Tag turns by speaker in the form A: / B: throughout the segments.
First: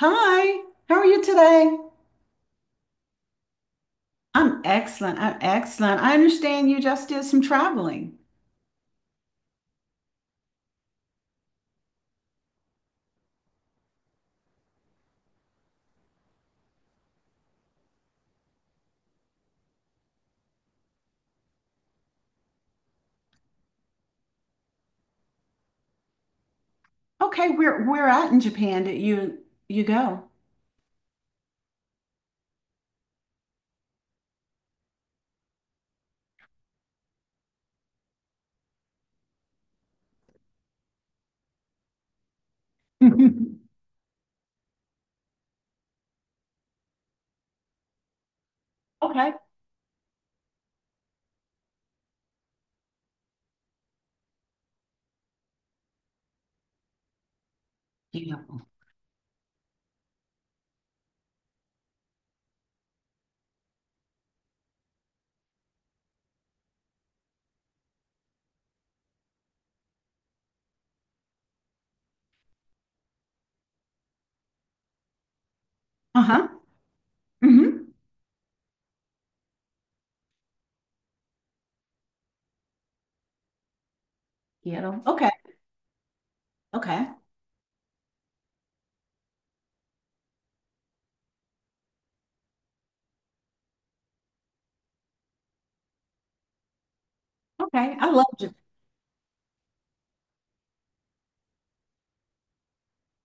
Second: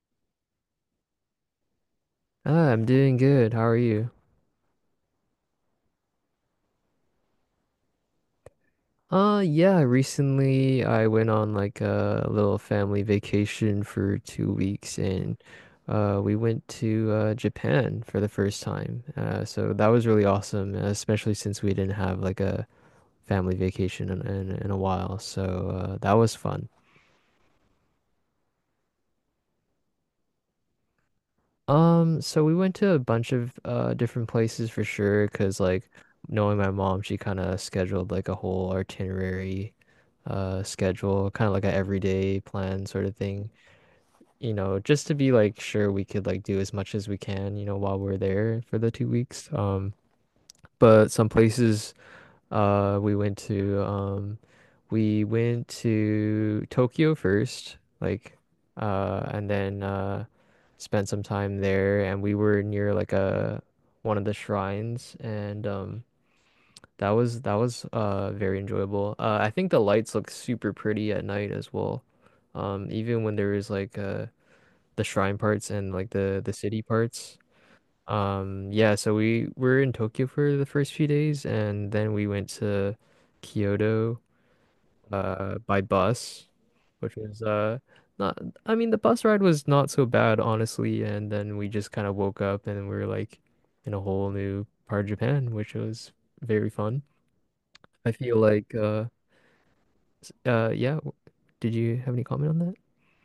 A: Hi, how are you today?
B: I'm doing good. How are you?
A: I'm excellent. I'm excellent. I understand you just did some traveling.
B: Yeah, recently I went on like a little family vacation for 2 weeks and we went to Japan for the first time. So that was really awesome, especially since we didn't have like a family vacation in a while. So that was fun.
A: Okay, where at in Japan did you go?
B: So we went to a bunch of different places for sure, 'cause like knowing my mom, she kind of scheduled like a whole itinerary schedule, kind of like a everyday plan sort of thing, you know, just to be like sure we could like do as much as we can, you know, while we're there for the two
A: Okay.
B: weeks. But some places uh, we went to um, we went to Tokyo first,
A: Yeah.
B: like, and then spent some time there, and we were near like a one of the shrines, and that was very enjoyable. I think the lights look super pretty at night as well, even when there is like the shrine parts and like the
A: Uh-huh.
B: the city parts.
A: Mm-hmm.
B: Yeah, so we were in Tokyo for the first few days, and then we went to Kyoto
A: Kyoto. Okay.
B: by bus,
A: Okay.
B: which was not I mean the bus ride was not so bad honestly, and then we just kind of woke up and we were like in a whole new part of Japan, which was very fun.
A: Okay. I
B: I
A: love
B: feel
A: Japan.
B: like yeah, did you have any comment on that?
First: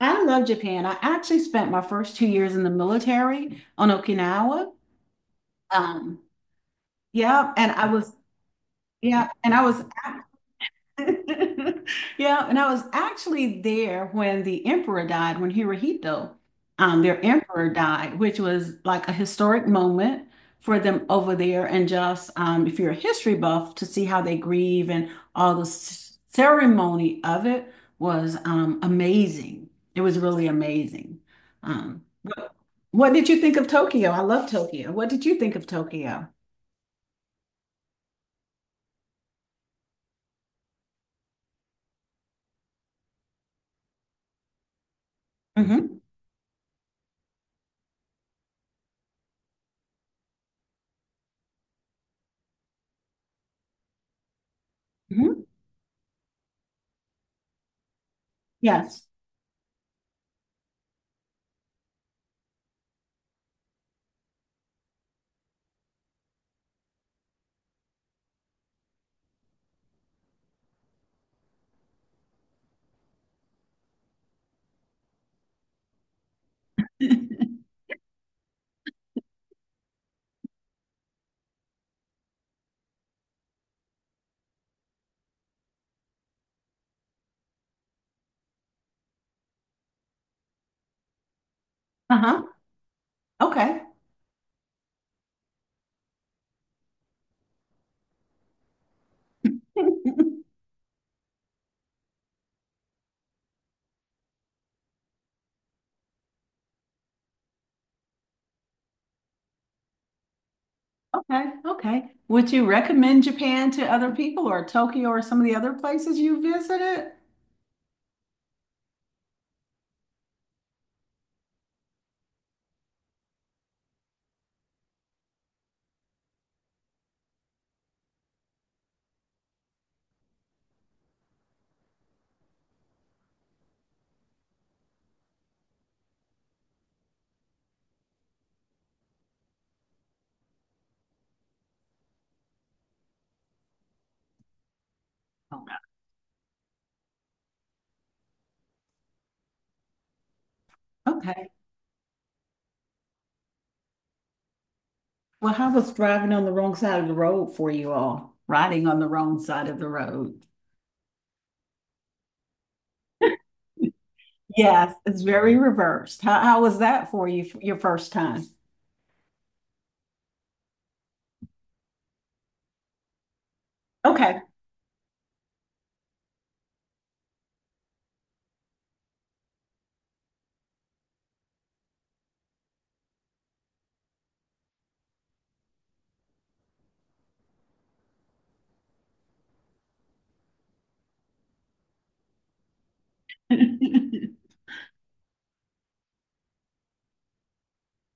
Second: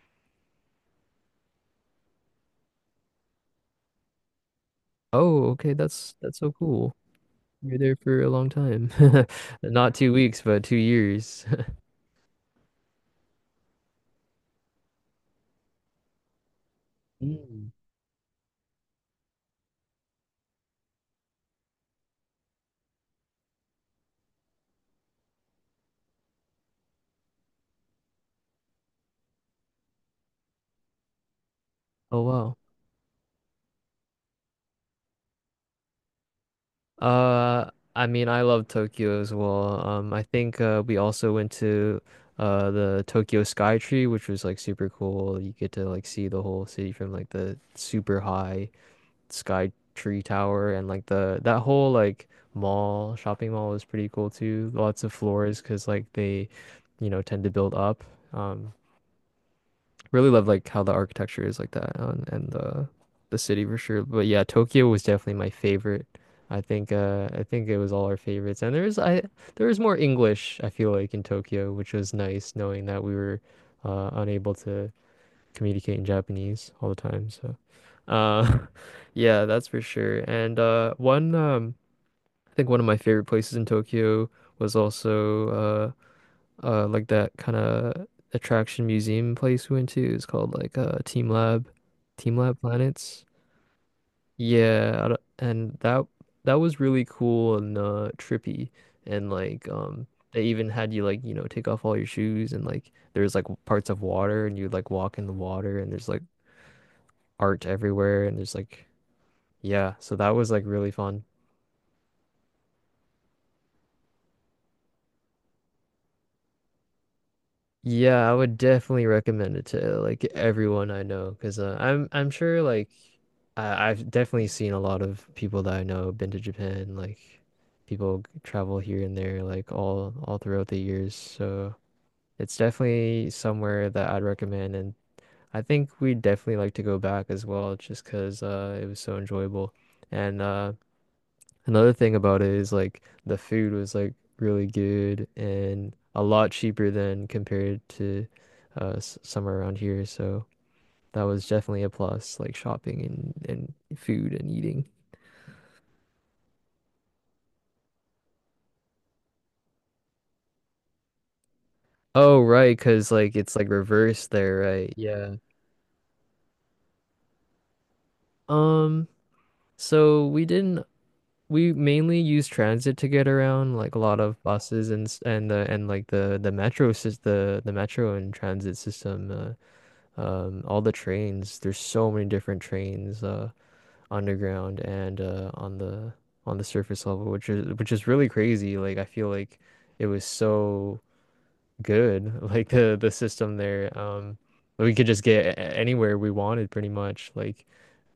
A: I love Japan. I actually spent my first 2 years in the military on Okinawa.
B: Oh, okay, that's
A: Um,
B: that's so cool.
A: yeah, and
B: You're
A: I
B: there
A: was
B: for a long time.
A: yeah, and I was
B: Not 2 weeks, but 2 years.
A: yeah, and I was actually there when the emperor died, when Hirohito, their emperor
B: Mm.
A: died, which was like a historic moment for them over there. And just if you're a history buff, to see how they grieve and all the ceremony of it was amazing. It was really amazing. Um,
B: Oh,
A: what,
B: wow.
A: what did you think of Tokyo? I love Tokyo. What did you think of Tokyo?
B: I mean, I love Tokyo as well. I think we also went to the Tokyo Sky Tree, which was like super cool. You get to
A: Hmm.
B: like see the whole city from like the super high Sky Tree Tower, and like the that whole like mall shopping mall was pretty cool too. Lots of
A: Hmm.
B: floors because like they, you know, tend to build up. Um,
A: Yes.
B: Really love like how the architecture is like that on and the city for sure. But yeah, Tokyo was definitely my favorite. I think it was all our favorites. And there was more English, I feel like, in Tokyo, which was nice knowing that we were unable to communicate in Japanese all the time. So uh yeah, that's for sure. And one I think one of my favorite places in Tokyo was also like that kind of attraction museum place we went to is called like Team Lab Team
A: Uh-huh.
B: Lab Planets
A: Okay.
B: yeah I don't- and that was really cool and trippy and like they even had you like you know take off all your shoes and like there's like parts of water and you like walk in the water and there's like art everywhere and there's like yeah so that was like really fun.
A: Okay, okay. Would you recommend Japan to other people or Tokyo or some of the other places you visited?
B: Yeah, I would definitely recommend it to like everyone I know because I'm sure like I've definitely seen a lot of people that I know have been to Japan. Like people travel here and there like all throughout the years. So it's definitely somewhere that I'd recommend, and I think we'd definitely like to go back as well, just because it was so enjoyable. And another thing about it is like the food was like really good
A: Oh,
B: and a lot cheaper than compared to somewhere around here. So that was
A: okay.
B: definitely a plus, like shopping and food and eating.
A: Well, how was driving on the wrong side of the road for you all? Riding on the wrong side of the road.
B: Oh, right, 'cause like it's like reversed there,
A: Yes,
B: right?
A: it's
B: Yeah.
A: very reversed. How was that for you, your first time?
B: Um, so we didn't we mainly use transit to get around, like a lot
A: Okay.
B: of buses and s- and the and like the metro sys the metro and transit system all the trains, there's so many different trains underground and on the surface level, which is really crazy. Like I feel like it was so good, like the system there. We could just get anywhere we wanted pretty much, like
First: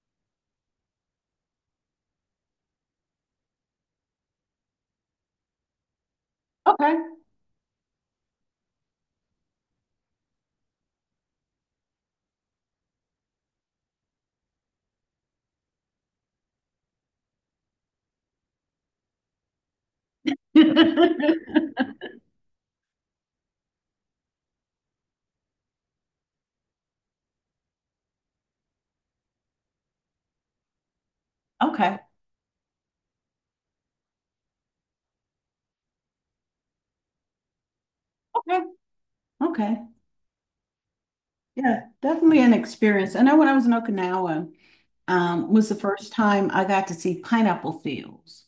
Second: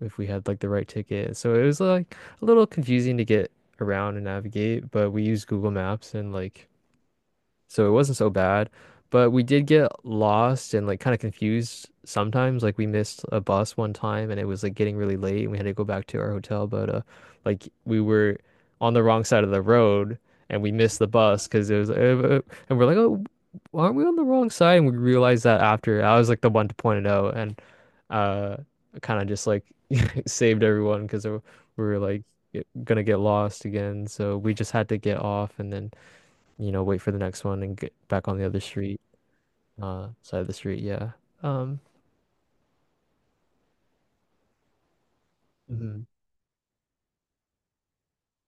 B: if we had like the right ticket. So it was like a little confusing to get around and navigate, but we used Google Maps and like
A: Okay.
B: so it wasn't so bad. But we did get lost and like kind of confused sometimes. Like we missed a bus one time and it was like getting really late and we had to go back to our hotel. But like we were on the wrong side of the road and we missed the bus because it was, and we're like, oh, aren't we on the wrong side? And we realized that after I was like the one to point it out and uh, kind of just like saved everyone because we
A: Okay.
B: were like gonna get lost again. So we just had to get off and then you know, wait for the next one and get back on the
A: Okay.
B: other street,
A: Okay.
B: side of the street. Yeah. Um,
A: Yeah, definitely an experience. I know when I was in Okinawa, was the
B: mhm.
A: first time I got to see pineapple fields.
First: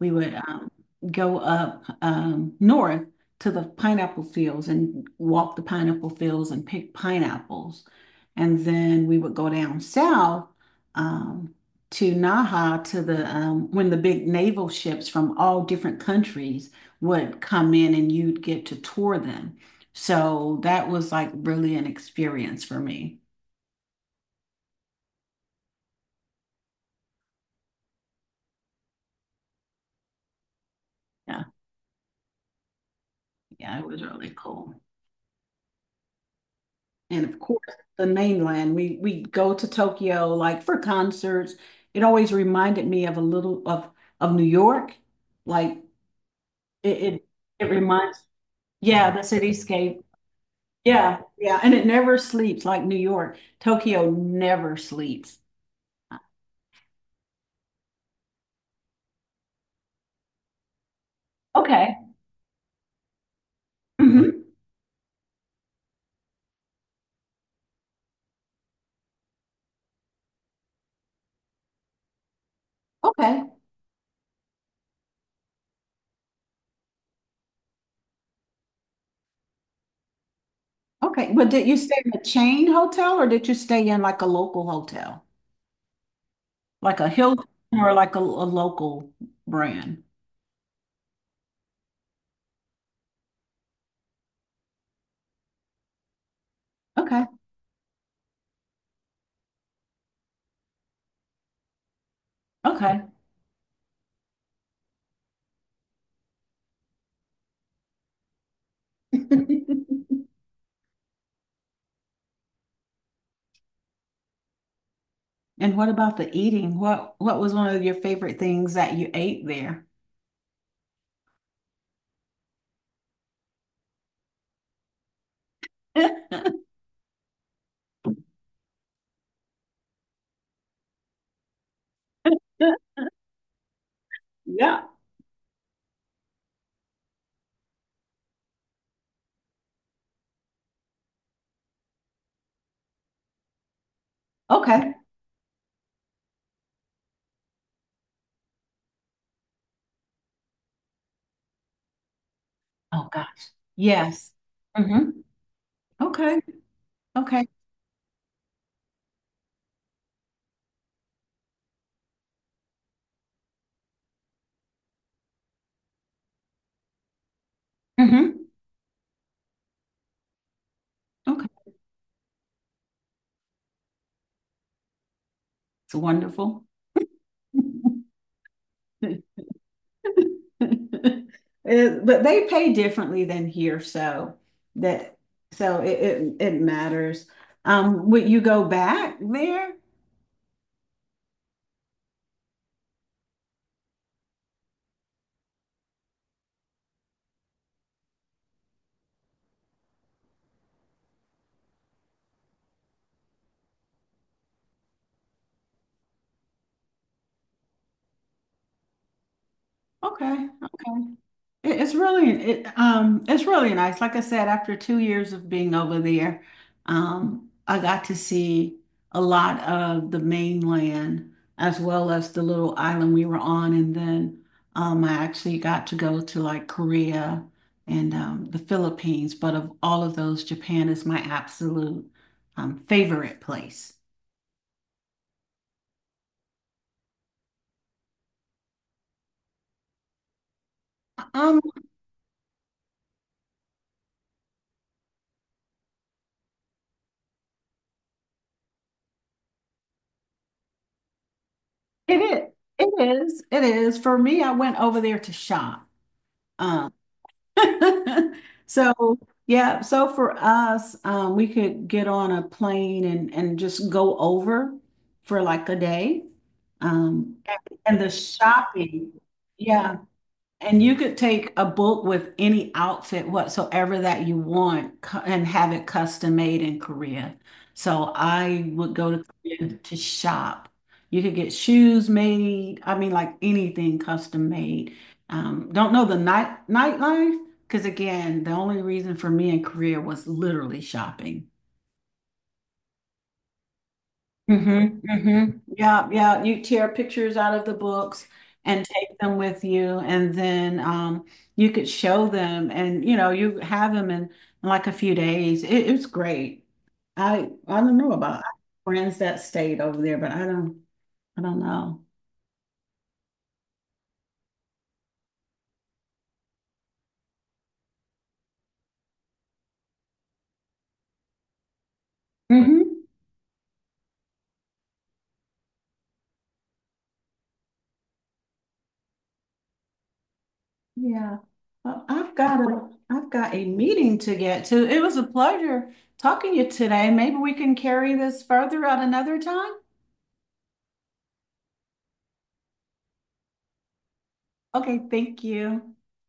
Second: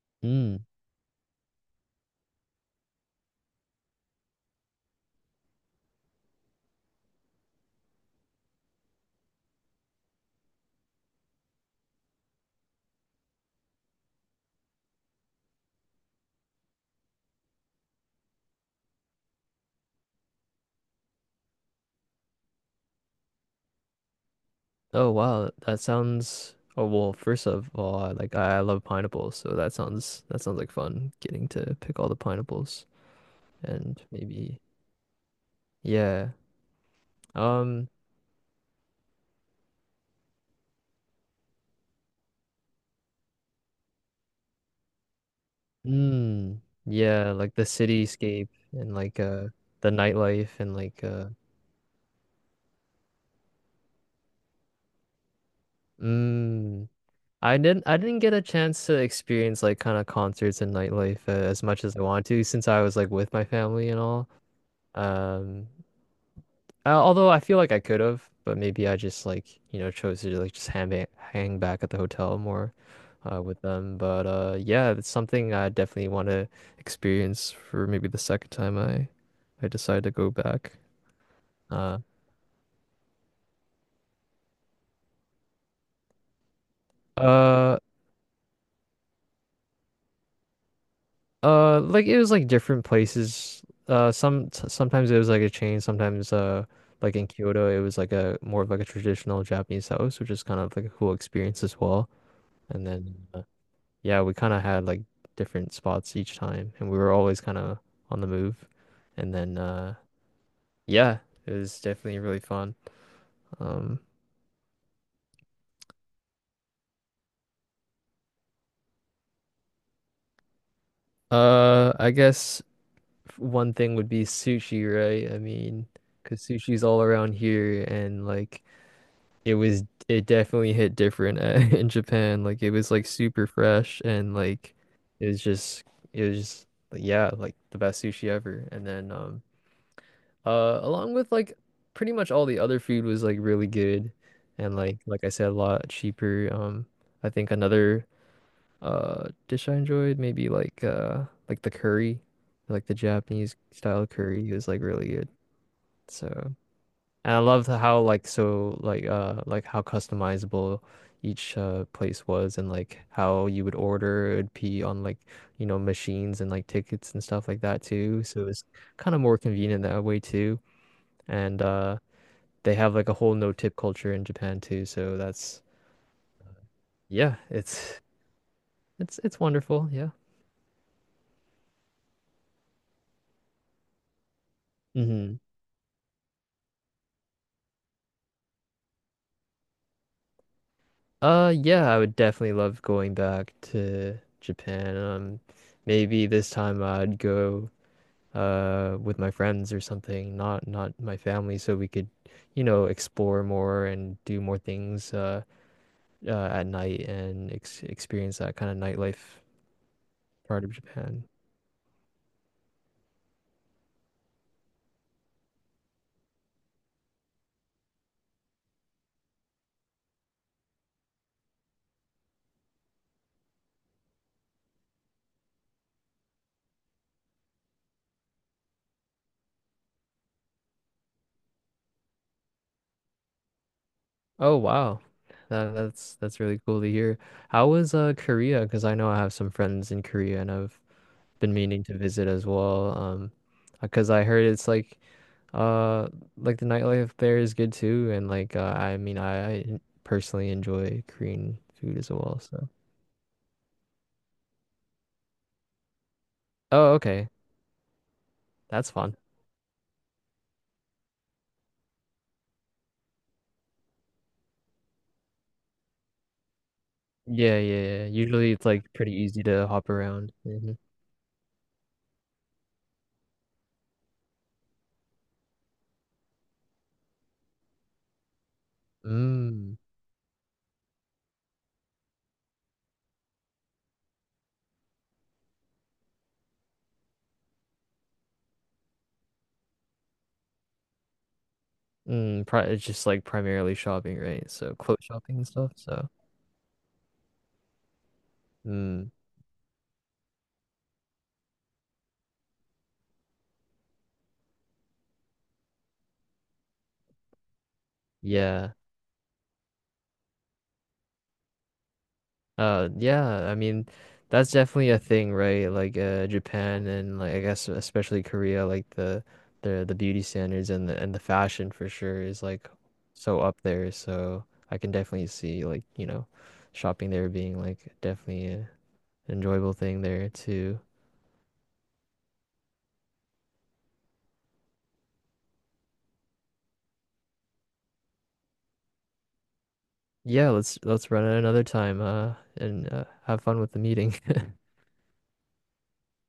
A: We would
B: Mm.
A: go up north to the pineapple fields and walk the pineapple fields and pick pineapples. And then we would go down south, um, to Naha to the when the big naval ships from all different countries would come in and you'd get to tour them. So that was like really an experience for me.
B: Oh, wow. That sounds, oh, well, first of all, I like, I love pineapples. So that sounds like fun
A: Yeah,
B: getting to pick all the pineapples
A: yeah, it
B: and
A: was really
B: maybe,
A: cool.
B: yeah.
A: And of course,
B: Um,
A: the mainland. We go to Tokyo like for concerts. It always reminded me of a little of New York. Like it it,
B: yeah, like the
A: it reminds,
B: cityscape and
A: yeah, the
B: like, the
A: cityscape.
B: nightlife and like,
A: Yeah, yeah, and it never sleeps like New York. Tokyo never sleeps.
B: mm, I didn't get a chance to experience like kind of concerts and nightlife as much
A: Okay.
B: as I wanted to since I was like with my family and all.
A: Mhm.
B: Um, although I feel like I could have, but maybe I just like you know chose to like just hang back at the hotel more
A: Okay.
B: with them. But yeah, it's something I definitely want to experience for maybe the second time I decide to go back.
A: Okay. But did you stay
B: Uh,
A: in a chain hotel or did you stay in like a local hotel? Like a Hilton
B: uh,
A: or like a local brand?
B: Like it was like different places. Sometimes it was like a chain. Sometimes like
A: Okay.
B: in Kyoto, it was like a more of like a traditional Japanese house, which is kind of like a cool experience as well. And
A: Okay.
B: then yeah, we kind of had like different spots each time, and we were always kind of on the move. And then yeah, it was definitely really fun. Um,
A: And what about the eating? What was one of your favorite things that you ate there?
B: I guess one thing would be sushi, right? I mean, because sushi's all around here, and like it was it definitely hit different in Japan. Like it was like super fresh and like
A: Yeah.
B: it was just it was just like, yeah, like the best sushi ever. And then along with like pretty much all the other food was like really good and
A: Okay.
B: like I said a lot cheaper. I think another dish I enjoyed maybe like the curry, like the
A: Oh gosh.
B: Japanese style
A: Yes.
B: curry was like really
A: Mm-hmm.
B: good.
A: Okay.
B: So and I
A: Okay.
B: love how like so like how customizable each place was and like how you would order it'd be on like you know machines and like tickets and stuff like that too.
A: Mm-hmm.
B: So it's kind of more convenient that way too.
A: Okay.
B: And they have like a whole no-tip culture in Japan too. So that's
A: It's wonderful.
B: yeah, it's wonderful, yeah.
A: But they pay differently than here, so that,
B: Hmm.
A: so it matters. Would you go back there?
B: Yeah, I would definitely love going back to Japan. Maybe this time I'd go with my friends or something, not not my family, so we could, you know, explore more and do more things at night and ex experience that kind of nightlife
A: Okay.
B: part of
A: Okay.
B: Japan.
A: It's really it's really nice. Like I said, after 2 years of being over there, I got to see a lot of the mainland as well as the little island we were on, and then I actually got to go to like Korea and the Philippines. But of all of those, Japan is my absolute favorite place.
B: Oh wow. That's really cool to hear. How was Korea? Because I know I have some friends in Korea and I've been
A: Um,
B: meaning to visit as well. Because I heard it's uh like the nightlife there is good too, and like I mean I personally enjoy Korean food as
A: It
B: well.
A: is.
B: So.
A: It is. It is. For me, I went over there to shop. Um,
B: Oh, okay. That's
A: so
B: fun.
A: yeah, so for us, we could get on a plane and just go over for like a day. Um,
B: Yeah,
A: and
B: yeah, yeah.
A: the
B: Usually it's like
A: shopping,
B: pretty easy to hop
A: yeah.
B: around. Hmm.
A: And you could take a book with any outfit whatsoever that you want and have it custom made in Korea. So I would go to Korea
B: Mm.
A: to shop. You could get shoes made. I mean, like anything custom made. Don't know the nightlife because again, the only reason for me in Korea was literally shopping.
B: Mm. Pri It's just like primarily shopping, right? So clothes
A: Mm-hmm,
B: shopping and
A: mm-hmm.
B: stuff.
A: Yeah,
B: So,
A: yeah. You tear pictures out of the books and
B: mm.
A: take them with you, and then, you could show them, and you know, you have them in like a few days. It's great. I don't know about, I have
B: Yeah.
A: friends that stayed over there, but I don't know.
B: Yeah. I mean, that's definitely a thing, right? Like, Japan and like I guess especially Korea, like the beauty standards and the fashion for sure is like
A: Hmm.
B: so up there. So I can definitely see like, you know, shopping there being like definitely enjoyable thing there too.
A: Yeah. Well, I've got a meeting to get to. It was a pleasure talking to you today. Maybe we can carry this further at another time.
B: Yeah, let's run it another time and have fun with the meeting.
A: Okay, thank you.